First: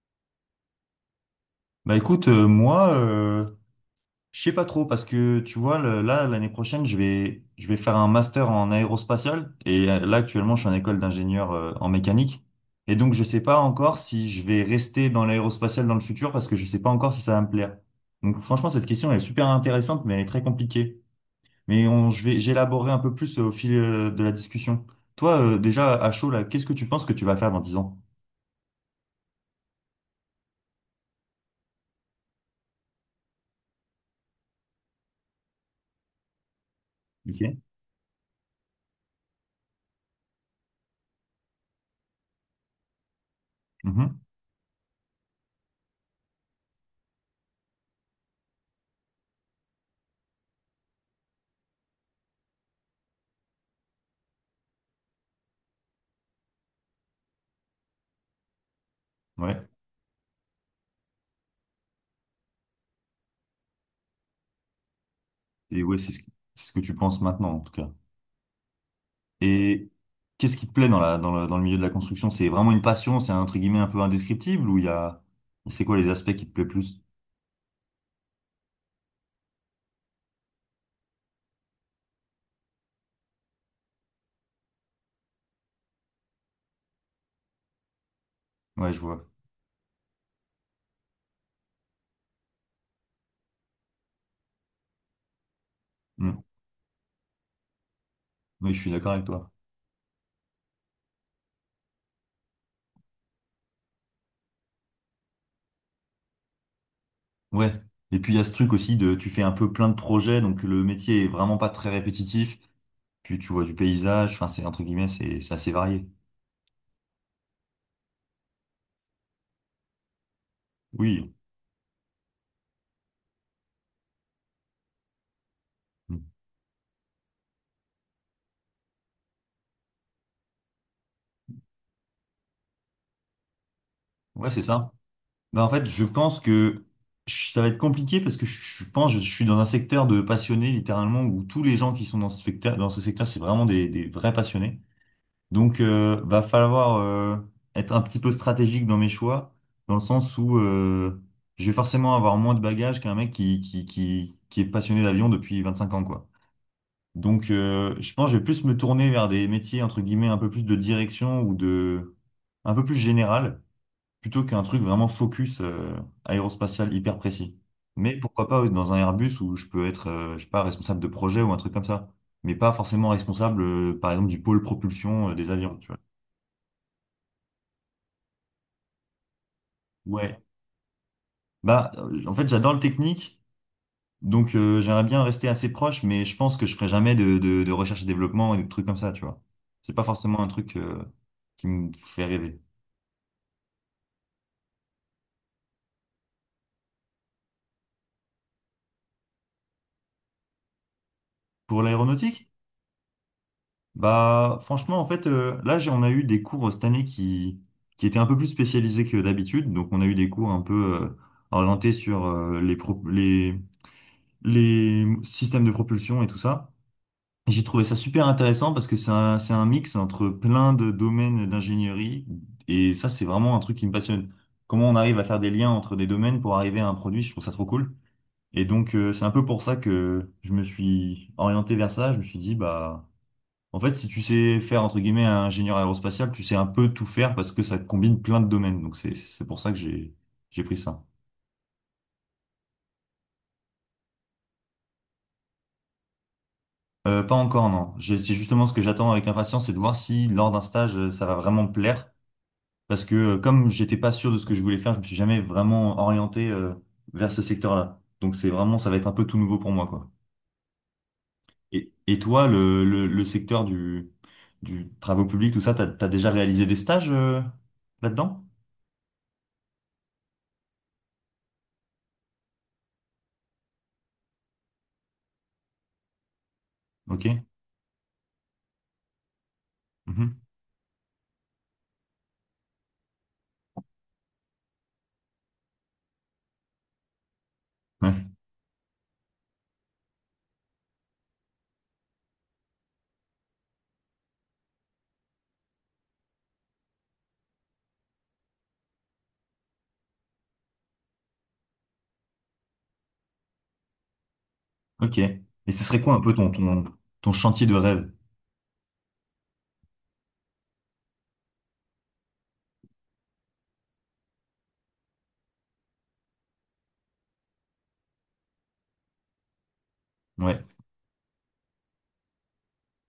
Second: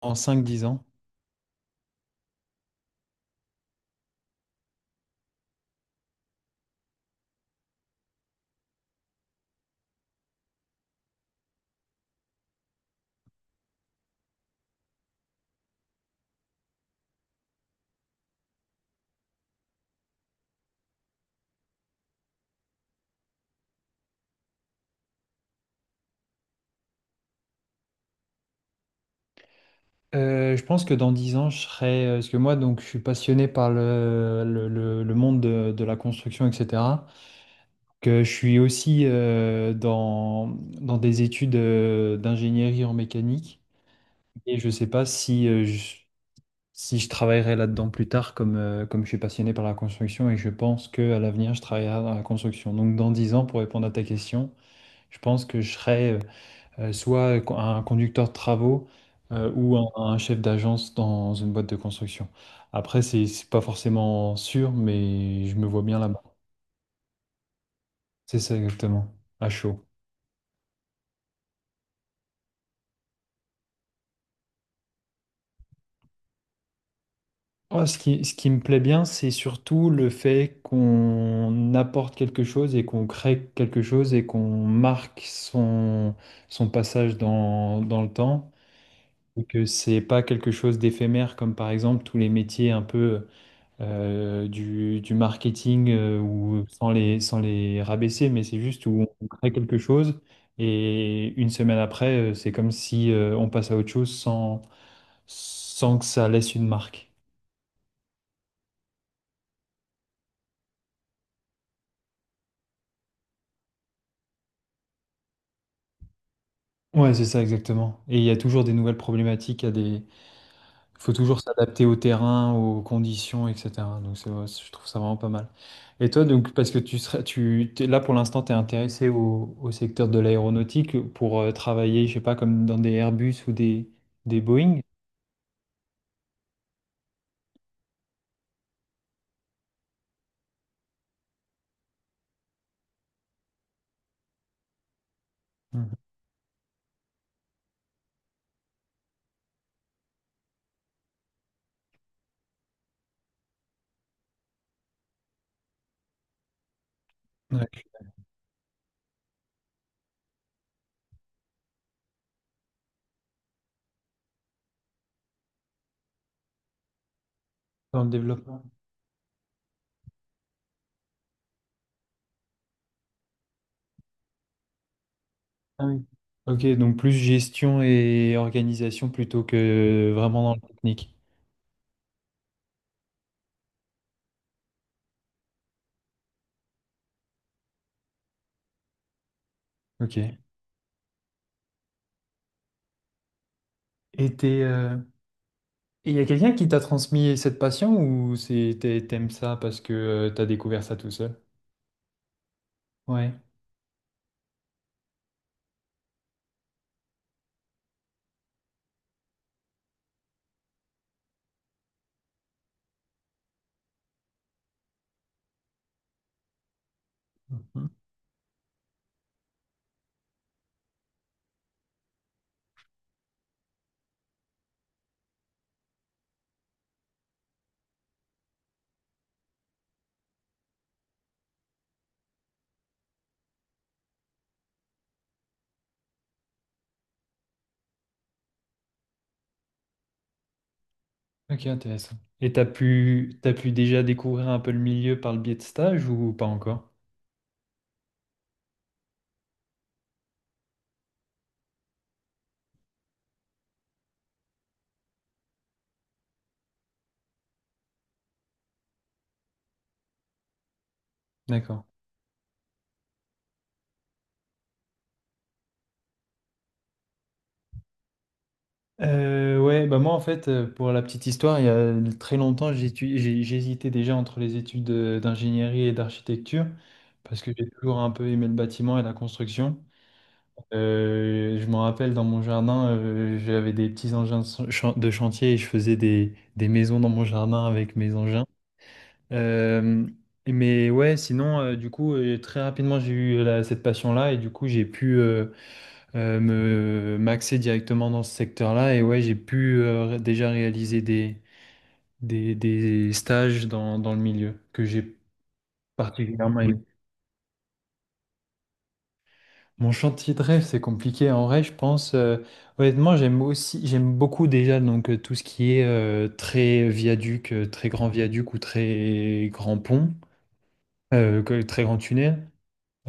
En cinq dix ans. Bah écoute, moi, je sais pas trop parce que tu vois, là, l'année prochaine, je vais faire un master en aérospatial et là, actuellement, je suis en école d'ingénieur en mécanique. Et donc, je sais pas encore si je vais rester dans l'aérospatial dans le futur parce que je sais pas encore si ça va me plaire. Donc, franchement, cette question elle est super intéressante, mais elle est très compliquée. J'élaborerai un peu plus au fil de la discussion. Toi, déjà, à chaud, là, qu'est-ce que tu penses que tu vas faire dans 10 ans? Je pense que dans 10 ans, je serai. Parce que moi, donc, je suis passionné par le monde de la construction, etc. Ok. Que je suis aussi dans des études d'ingénierie en mécanique. Mhm. Et je ne sais pas si je travaillerai là-dedans plus tard, comme je suis passionné par la construction. Et je pense qu'à l'avenir, je travaillerai dans la construction. Donc, dans 10 ans, pour répondre à ta question, je pense que je serai. Soit un conducteur de travaux Ouais. ou un chef d'agence dans une boîte de construction. Après, c'est pas forcément sûr, mais je me Et vois ouais, bien là-bas. c'est ce que tu penses maintenant, en tout cas. C'est ça exactement, à chaud. Et qu'est-ce qui te plaît dans le milieu de la construction? C'est vraiment une passion, entre guillemets un peu indescriptible ou il y a, c'est quoi les aspects qui te plaît plus? Moi, ce qui me plaît bien, c'est surtout le fait qu'on apporte quelque chose et qu'on crée quelque chose et qu'on marque son passage dans le temps. Ouais, je vois. Et que c'est pas quelque chose d'éphémère, comme par exemple tous les métiers un peu du marketing Mm. ou sans les rabaisser, mais c'est Oui, je juste suis où d'accord avec on toi. crée quelque chose et une semaine après, c'est comme si on passe à autre chose sans que ça laisse une marque. Ouais. Et puis il y a ce truc aussi de, tu fais un peu plein de projets, donc le métier est vraiment pas très répétitif. Puis tu vois du paysage, enfin c'est entre guillemets, c'est assez varié. Ouais, c'est ça exactement. Et il y a toujours des nouvelles faut Oui. toujours s'adapter au terrain, aux conditions, etc. Je trouve ça vraiment pas mal. Et Mm. toi, donc, parce que tu serais, tu, t'es- là pour l'instant, tu es intéressé au secteur de l'aéronautique pour travailler, je sais pas, comme dans des Airbus ou des Ouais, c'est Boeing. ça. Ben, en fait, je pense que ça va être compliqué parce que je pense que je suis dans un secteur de passionnés littéralement où tous les gens qui sont dans ce secteur, c'est vraiment des vrais passionnés. Donc, Mhm. Va falloir être un petit peu stratégique dans mes choix, dans le sens où je vais forcément avoir moins de bagages qu'un mec qui est passionné d'avion depuis 25 ans, quoi. Donc, Ouais, je pense que je vais plus me tourner vers des métiers, entre guillemets, un peu plus de direction un peu plus général, plutôt qu'un truc vraiment focus aérospatial hyper précis. dans le Mais pourquoi pas développement. Dans un Airbus où je peux être, je sais pas, responsable de projet ou un truc comme ça. Mais pas forcément responsable, par exemple, du pôle propulsion des avions, Ah tu vois. oui. Ok, donc plus gestion et organisation plutôt que Ouais, vraiment dans le technique. bah en fait j'adore le technique, donc j'aimerais bien rester assez proche, mais je pense que je ferai jamais de recherche et développement et de trucs comme ça, tu vois. C'est pas Ok. forcément un truc qui me fait rêver. Et y a quelqu'un qui t'a transmis cette passion ou t'aimes ça parce que tu as découvert ça tout seul? Pour l'aéronautique, Ouais. bah franchement en fait là on a eu des cours cette année qui étaient un peu plus spécialisés que d'habitude, donc on a eu des cours un peu orientés sur les systèmes de propulsion et tout ça. J'ai trouvé ça super intéressant parce que c'est un mix entre plein de domaines d'ingénierie et ça, c'est vraiment un truc qui me passionne. Comment on arrive à faire des liens entre des domaines pour arriver à un produit, je trouve ça trop cool. Et donc, c'est un peu pour ça que je me suis orienté vers ça. Je me suis dit, bah, en fait, si tu sais faire, entre guillemets, un ingénieur aérospatial, tu sais un peu tout faire parce que ça combine plein de domaines. Donc, c'est pour ça que j'ai pris ça. Ok, intéressant. Et t'as pu déjà découvrir un peu le milieu par le biais de stage ou pas encore? Pas encore, non. C'est justement ce que j'attends avec impatience, c'est de voir si lors d'un stage, ça va vraiment me plaire. Parce que comme j'étais pas sûr de ce que je voulais faire, je me suis jamais vraiment orienté vers ce secteur-là. Donc c'est vraiment, ça va être un peu tout nouveau pour moi, quoi. D'accord. Et toi, le secteur du travaux publics, tout ça, t'as déjà réalisé des stages là-dedans? Ouais, bah moi en fait, pour la petite histoire, il y a très longtemps, j'hésitais déjà entre les études d'ingénierie et d'architecture Ok. parce que j'ai toujours un peu aimé le bâtiment et la construction. Mhm. Je me rappelle dans mon jardin, j'avais des petits engins de chantier et je faisais des maisons dans mon jardin avec mes Ouais. engins. Euh, mais ouais, sinon, du coup, très rapidement, j'ai eu cette passion-là et du coup, j'ai pu me m'axer directement dans ce secteur-là. Et ouais, j'ai pu déjà réaliser des stages dans le milieu que j'ai Ok. Et ce serait quoi un peu ton, particulièrement aimé. ton, ton chantier de rêve? Mon chantier de rêve, c'est compliqué. En vrai, je pense, honnêtement, j'aime beaucoup déjà donc, tout ce qui est très viaduc, très grand viaduc ou très grand pont, Ouais, très grand tunnel.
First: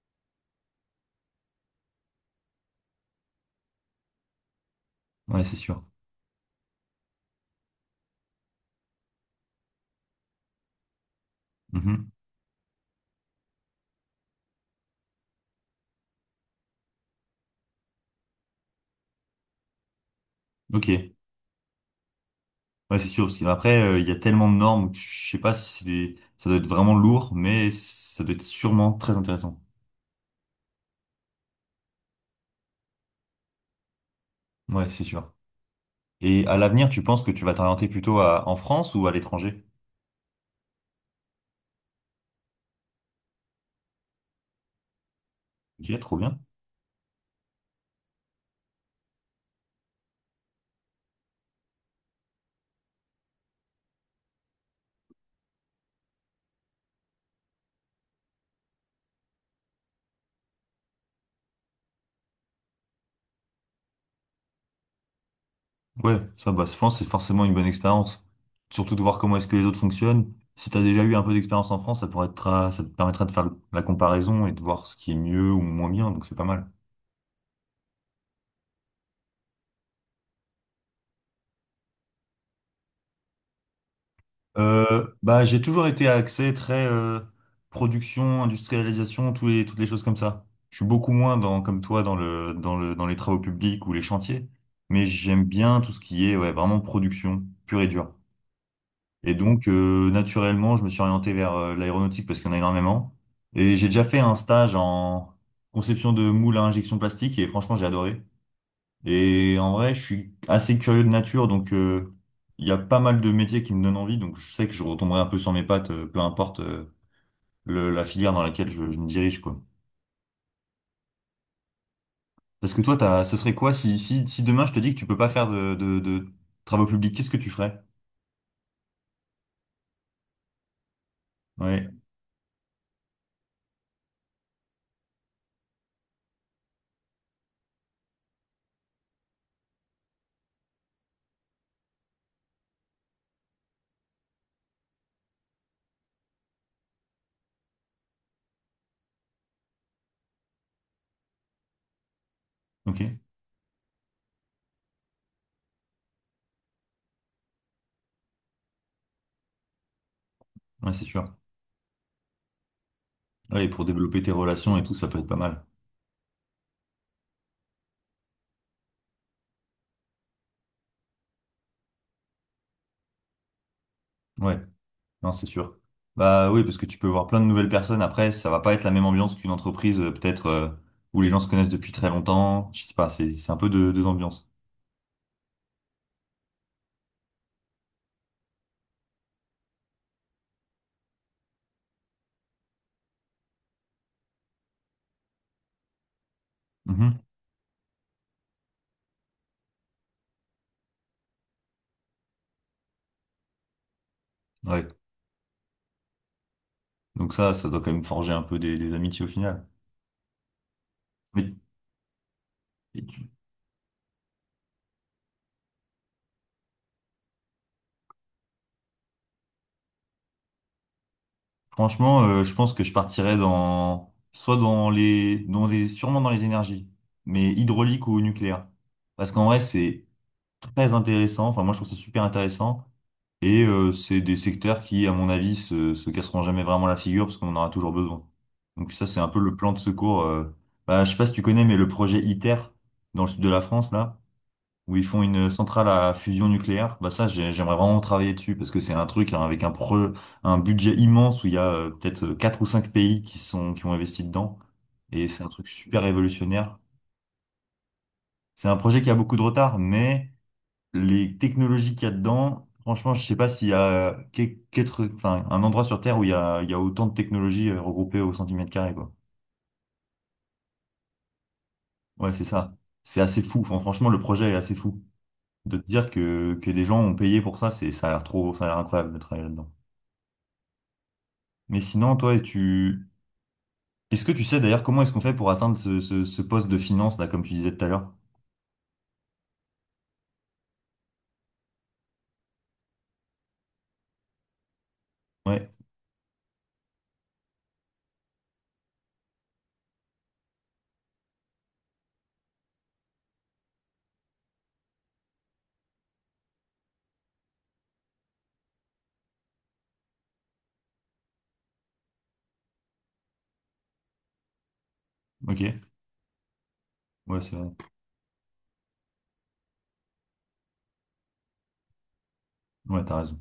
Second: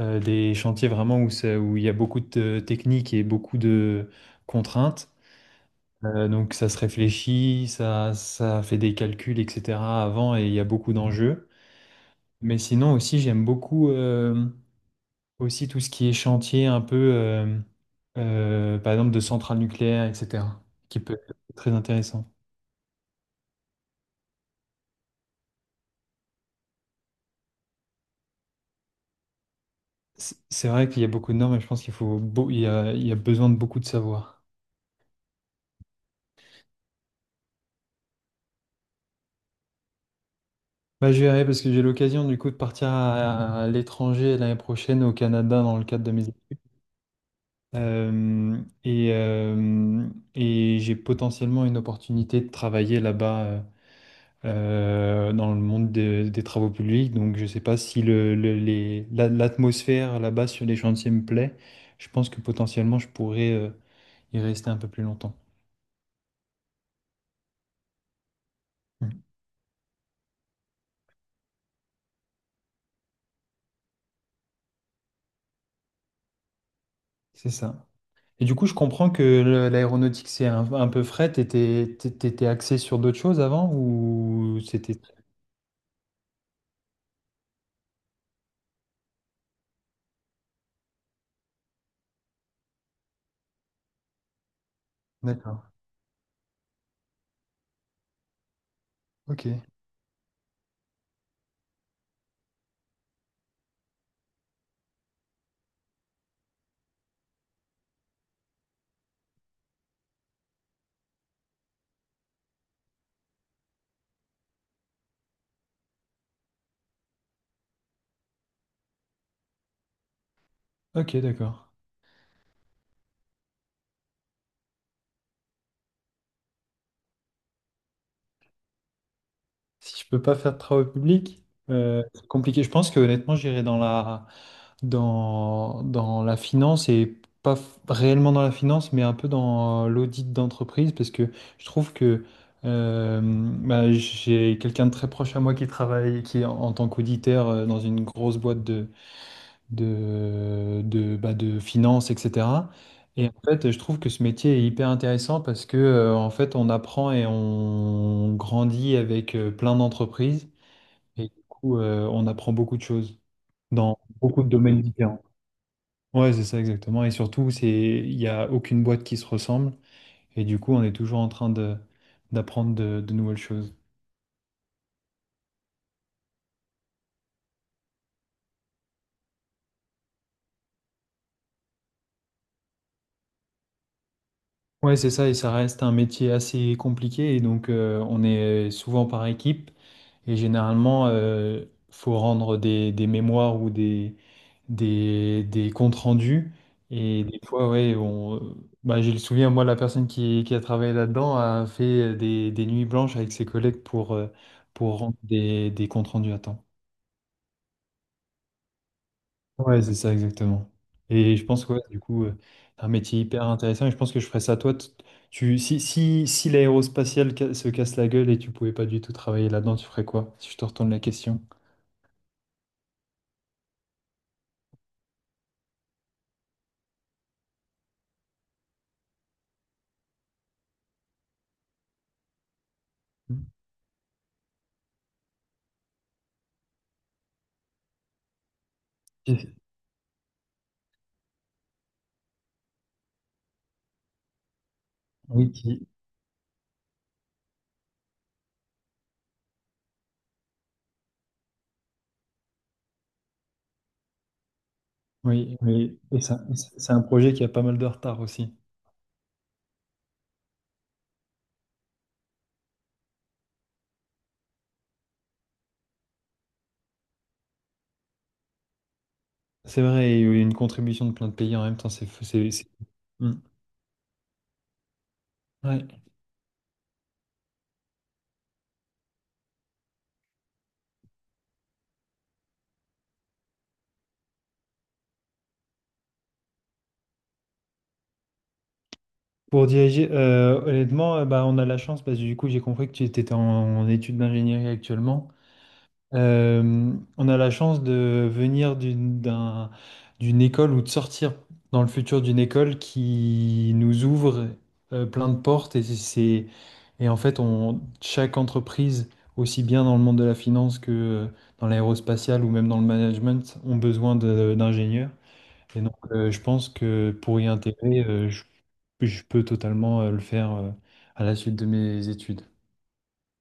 Des chantiers vraiment où il y a beaucoup de techniques et beaucoup de contraintes. ouais, c'est sûr. Donc ça se réfléchit, ça fait des calculs, etc. avant, et il y a beaucoup d'enjeux. Mhm. Mais sinon aussi, j'aime beaucoup aussi tout ce qui est chantier un peu, par exemple, de centrales nucléaires, etc., Ok. qui peut être très intéressant. Ouais, c'est sûr, parce qu'après, il y a tellement de normes que je sais pas. Si c'est des... Ça doit être vraiment lourd, mais ça doit être sûrement très intéressant. C'est vrai qu'il y a beaucoup de normes et je pense qu'il faut, beau- il y a besoin de beaucoup de savoir. Ouais, c'est sûr. Et à l'avenir, tu penses que tu vas t'orienter plutôt en France ou à l'étranger? Bah, je verrai parce que j'ai l'occasion du coup de partir à l'étranger l'année prochaine au Canada dans le Ok, cadre de trop mes bien. études. Euh, et euh, et j'ai potentiellement une opportunité de travailler là-bas dans le monde des travaux publics. Donc je ne sais pas si l'atmosphère là-bas sur les chantiers me plaît. Je pense que potentiellement je pourrais y rester un peu plus longtemps. Ouais, ça, bah, je pense que c'est forcément une bonne expérience. Surtout de voir Mm. comment est-ce que les autres fonctionnent. Si tu as déjà eu un peu d'expérience en France, ça pourrait être, ça te permettra de faire la comparaison et de voir ce qui est mieux ou moins bien, donc c'est pas mal. C'est ça. Et du coup, je comprends que l'aéronautique, c'est un peu fret. T'étais axé sur d'autres choses avant ou c'était... Bah, j'ai toujours été axé très production, industrialisation, toutes les choses comme ça. Je suis beaucoup moins dans, comme toi dans les travaux publics ou les chantiers, mais j'aime D'accord. bien tout ce qui est ouais, vraiment production pure et dure. Et Ok. donc, naturellement, je me suis orienté vers l'aéronautique parce qu'il y en a énormément. Et j'ai déjà fait un stage en conception de moules à injection plastique et franchement, j'ai adoré. Et en vrai, je suis assez curieux de nature, donc il y a pas mal de métiers qui me donnent envie, donc je sais que je retomberai un peu sur mes pattes, peu importe la filière dans laquelle je me dirige, quoi. Ok, d'accord. Parce que toi, ce serait quoi si demain je te dis que tu peux pas faire de travaux publics, qu'est-ce que tu ferais? Si je peux pas faire de travaux publics, Ouais, c'est compliqué. Je pense que honnêtement, j'irai dans la finance et pas f- réellement dans la finance, mais un peu dans l'audit d'entreprise parce que je trouve que bah, j'ai quelqu'un de très proche à moi qui travaille, qui est en tant qu'auditeur dans une grosse boîte de bah, de finances, etc. ok, ouais, Et en fait, je trouve que ce métier est hyper intéressant parce que, en fait, on apprend et on grandit avec plein d'entreprises. c'est sûr. Et du coup, on apprend beaucoup de choses Ouais, et pour dans développer tes beaucoup de relations domaines et tout, ça peut différents. être pas mal. Ouais, c'est ça exactement. Et surtout, c'est, il n'y a aucune boîte qui se ressemble. Et du coup, on est toujours en train d'apprendre de nouvelles choses. Ouais. Non, c'est sûr. Bah oui, parce que tu peux voir plein de nouvelles personnes. Après, ça va pas être la même ambiance qu'une entreprise, peut-être, où les gens se connaissent depuis très longtemps. Je sais pas, c'est un peu deux ambiances. Ouais, c'est ça, et ça reste un métier assez compliqué, et donc on est souvent par équipe, et généralement, faut rendre des mémoires ou des comptes rendus, Mhm. et des fois, ouais, on, bah, j'ai le souvenir, moi, la personne qui a travaillé là-dedans a fait des nuits blanches avec ses collègues Ouais. pour rendre des comptes rendus à temps. Donc ça doit quand même forger un peu des amitiés au final. Ouais, c'est ça, exactement. Et je Mais pense que ouais, du coup, c'est un et métier tu- hyper intéressant et je pense que je ferais ça Tu, si l'aérospatiale se casse la gueule et tu pouvais pas du tout travailler là-dedans, tu ferais quoi? Si je te retourne la question. franchement, je pense que je partirais dans soit dans les sûrement dans les énergies, mais hydraulique ou nucléaire. Parce qu'en vrai, c'est très intéressant. Enfin, moi, je trouve ça super intéressant. Hmm. Et c'est des secteurs qui, à mon avis, se casseront jamais vraiment la figure parce qu'on en aura toujours besoin. Donc ça, c'est un peu le plan de secours. Bah, je sais pas si tu connais, mais le projet ITER dans le sud de la France, là, où ils font une Oui, centrale qui- à fusion nucléaire, bah ça, j'aimerais vraiment travailler dessus parce que c'est un truc hein, avec un budget immense où il y a peut-être quatre ou cinq pays qui ont investi dedans. Et c'est un oui, truc oui. super Et révolutionnaire. c'est un projet qui a pas mal de retard aussi. C'est un projet qui a beaucoup de retard, mais les technologies qu'il y a dedans, franchement, je sais pas s'il y a enfin, un endroit sur Terre où il y a autant de technologies regroupées au centimètre carré, quoi. C'est vrai, il y a eu une contribution de plein de pays en même temps, Ouais, c'est c'est... ça. C'est Hmm. assez fou. Enfin, franchement, le projet est assez fou. De te Ouais. dire que des gens ont payé pour ça, ça a l'air trop, ça a l'air incroyable de travailler là-dedans. Mais sinon, toi, est-ce que tu sais d'ailleurs comment est-ce qu'on fait pour atteindre ce poste de finance, là, comme tu disais tout à l'heure? Pour diriger, honnêtement, bah, on a la chance parce que du coup, j'ai compris que tu étais en études d'ingénierie actuellement. Ouais, Euh, on a la chance de venir d'une école ou de sortir dans le futur d'une école qui nous ouvre plein de portes, et c'est et en fait on chaque entreprise aussi bien dans le monde de la finance que dans l'aérospatiale ou même dans le management ont besoin d'ingénieurs, ok. et donc je pense que pour Ouais, y c'est vrai. intégrer je peux totalement le faire à la suite de mes études. Ouais, t'as raison.